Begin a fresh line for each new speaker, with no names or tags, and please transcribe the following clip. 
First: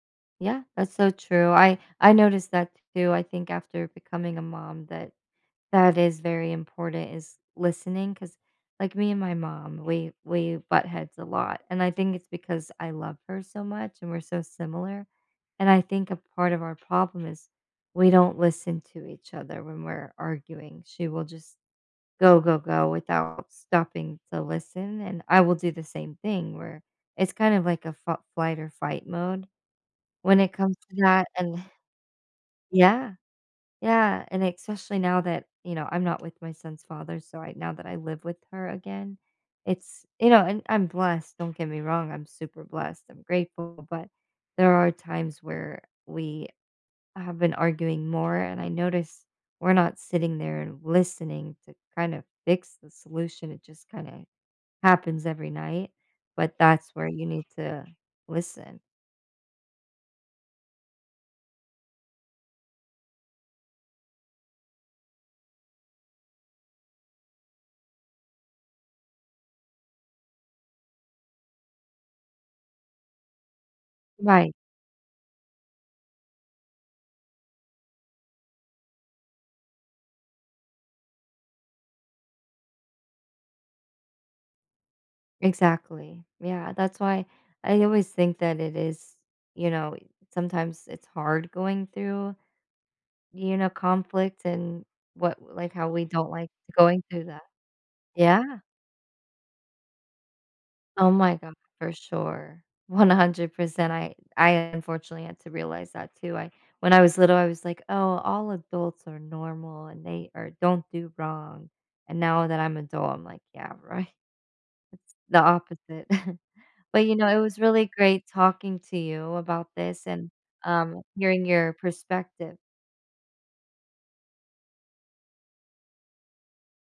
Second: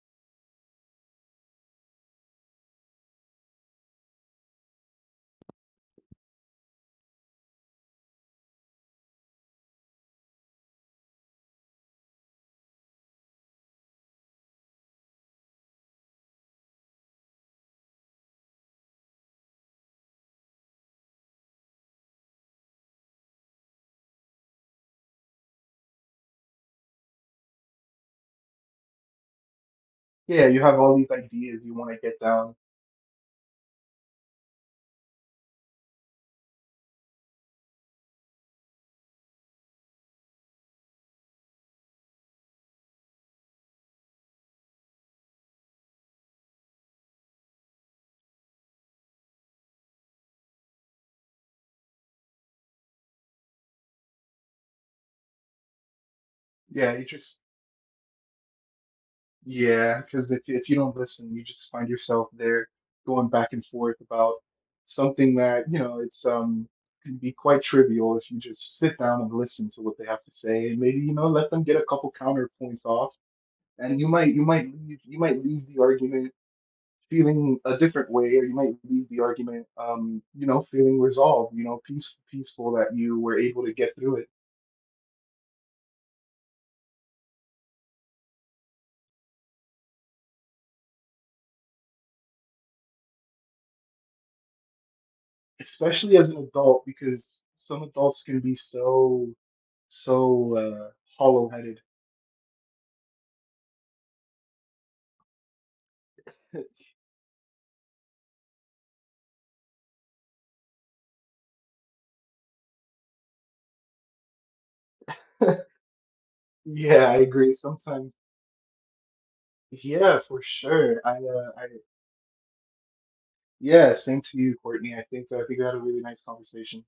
Yeah, that's so true, I I noticed that too, I think after becoming a mom, that that is very important is listening 'cause, like, me and my mom, we we butt heads a lot, and I think it's because I love her so much and we're so similar, and I think a part of our problem is we don't listen to each other when we're arguing, she will just go, go, go without stopping to listen, and I will do the same thing where it's kind of like a fal flight or fight mode when
Yeah,
it
you
comes
have all
to
these
that,
ideas
an
you wanna get down.
Yeah. Yeah, and especially now that you know, I'm not with my son's father, so right now that I live with her again, it's You know, and I'm blessed, don't get me wrong, I'm super blessed, I'm grateful, but there are times where we have been arguing more and I noticed, we're not sitting there and listening to kind of fix the solution, it just kind of happens every night, but that's
Yeah, you
where you
just
need to listen.
Yeah, 'cause if you if you don't listen, you just find yourself there going back and forth about something that you know, it's um, can be quite trivial if you just sit down and listen to what they have to say and maybe, you know, let them get a couple of counterpoints off and you might you
Right.
might y you might leave the argument feeling a different way, or you might leave the argument, um, you know, feeling resolved, you know, peace peaceful that you were able to get through it.
Exactly. Yeah, that's why I always think that it is, you know, sometimes it's hard going through, you know, conflict and what like, how we
Especially as
don't
an
like
adult
going through
because
that.
some adults can
Yeah.
be so so, uh,
Oh my god,
hollow-headed.
for sure, 100%, I I unfortunately had to realize that too, I When I was little, I was like, "Oh, all adults are normal and they are don't do wrong," and now that I'm adult, I'm like, "Yeah right," it's the opposite. But,
Yeah, I
you know, it
agree,
was really
sometimes
great talking to you about this
Yeah,
and,
for sure,
um,
I,
hearing
uh I
your
get
perspective.
Yeah, same to you, Courtney, and I think that we got a really nice conversation.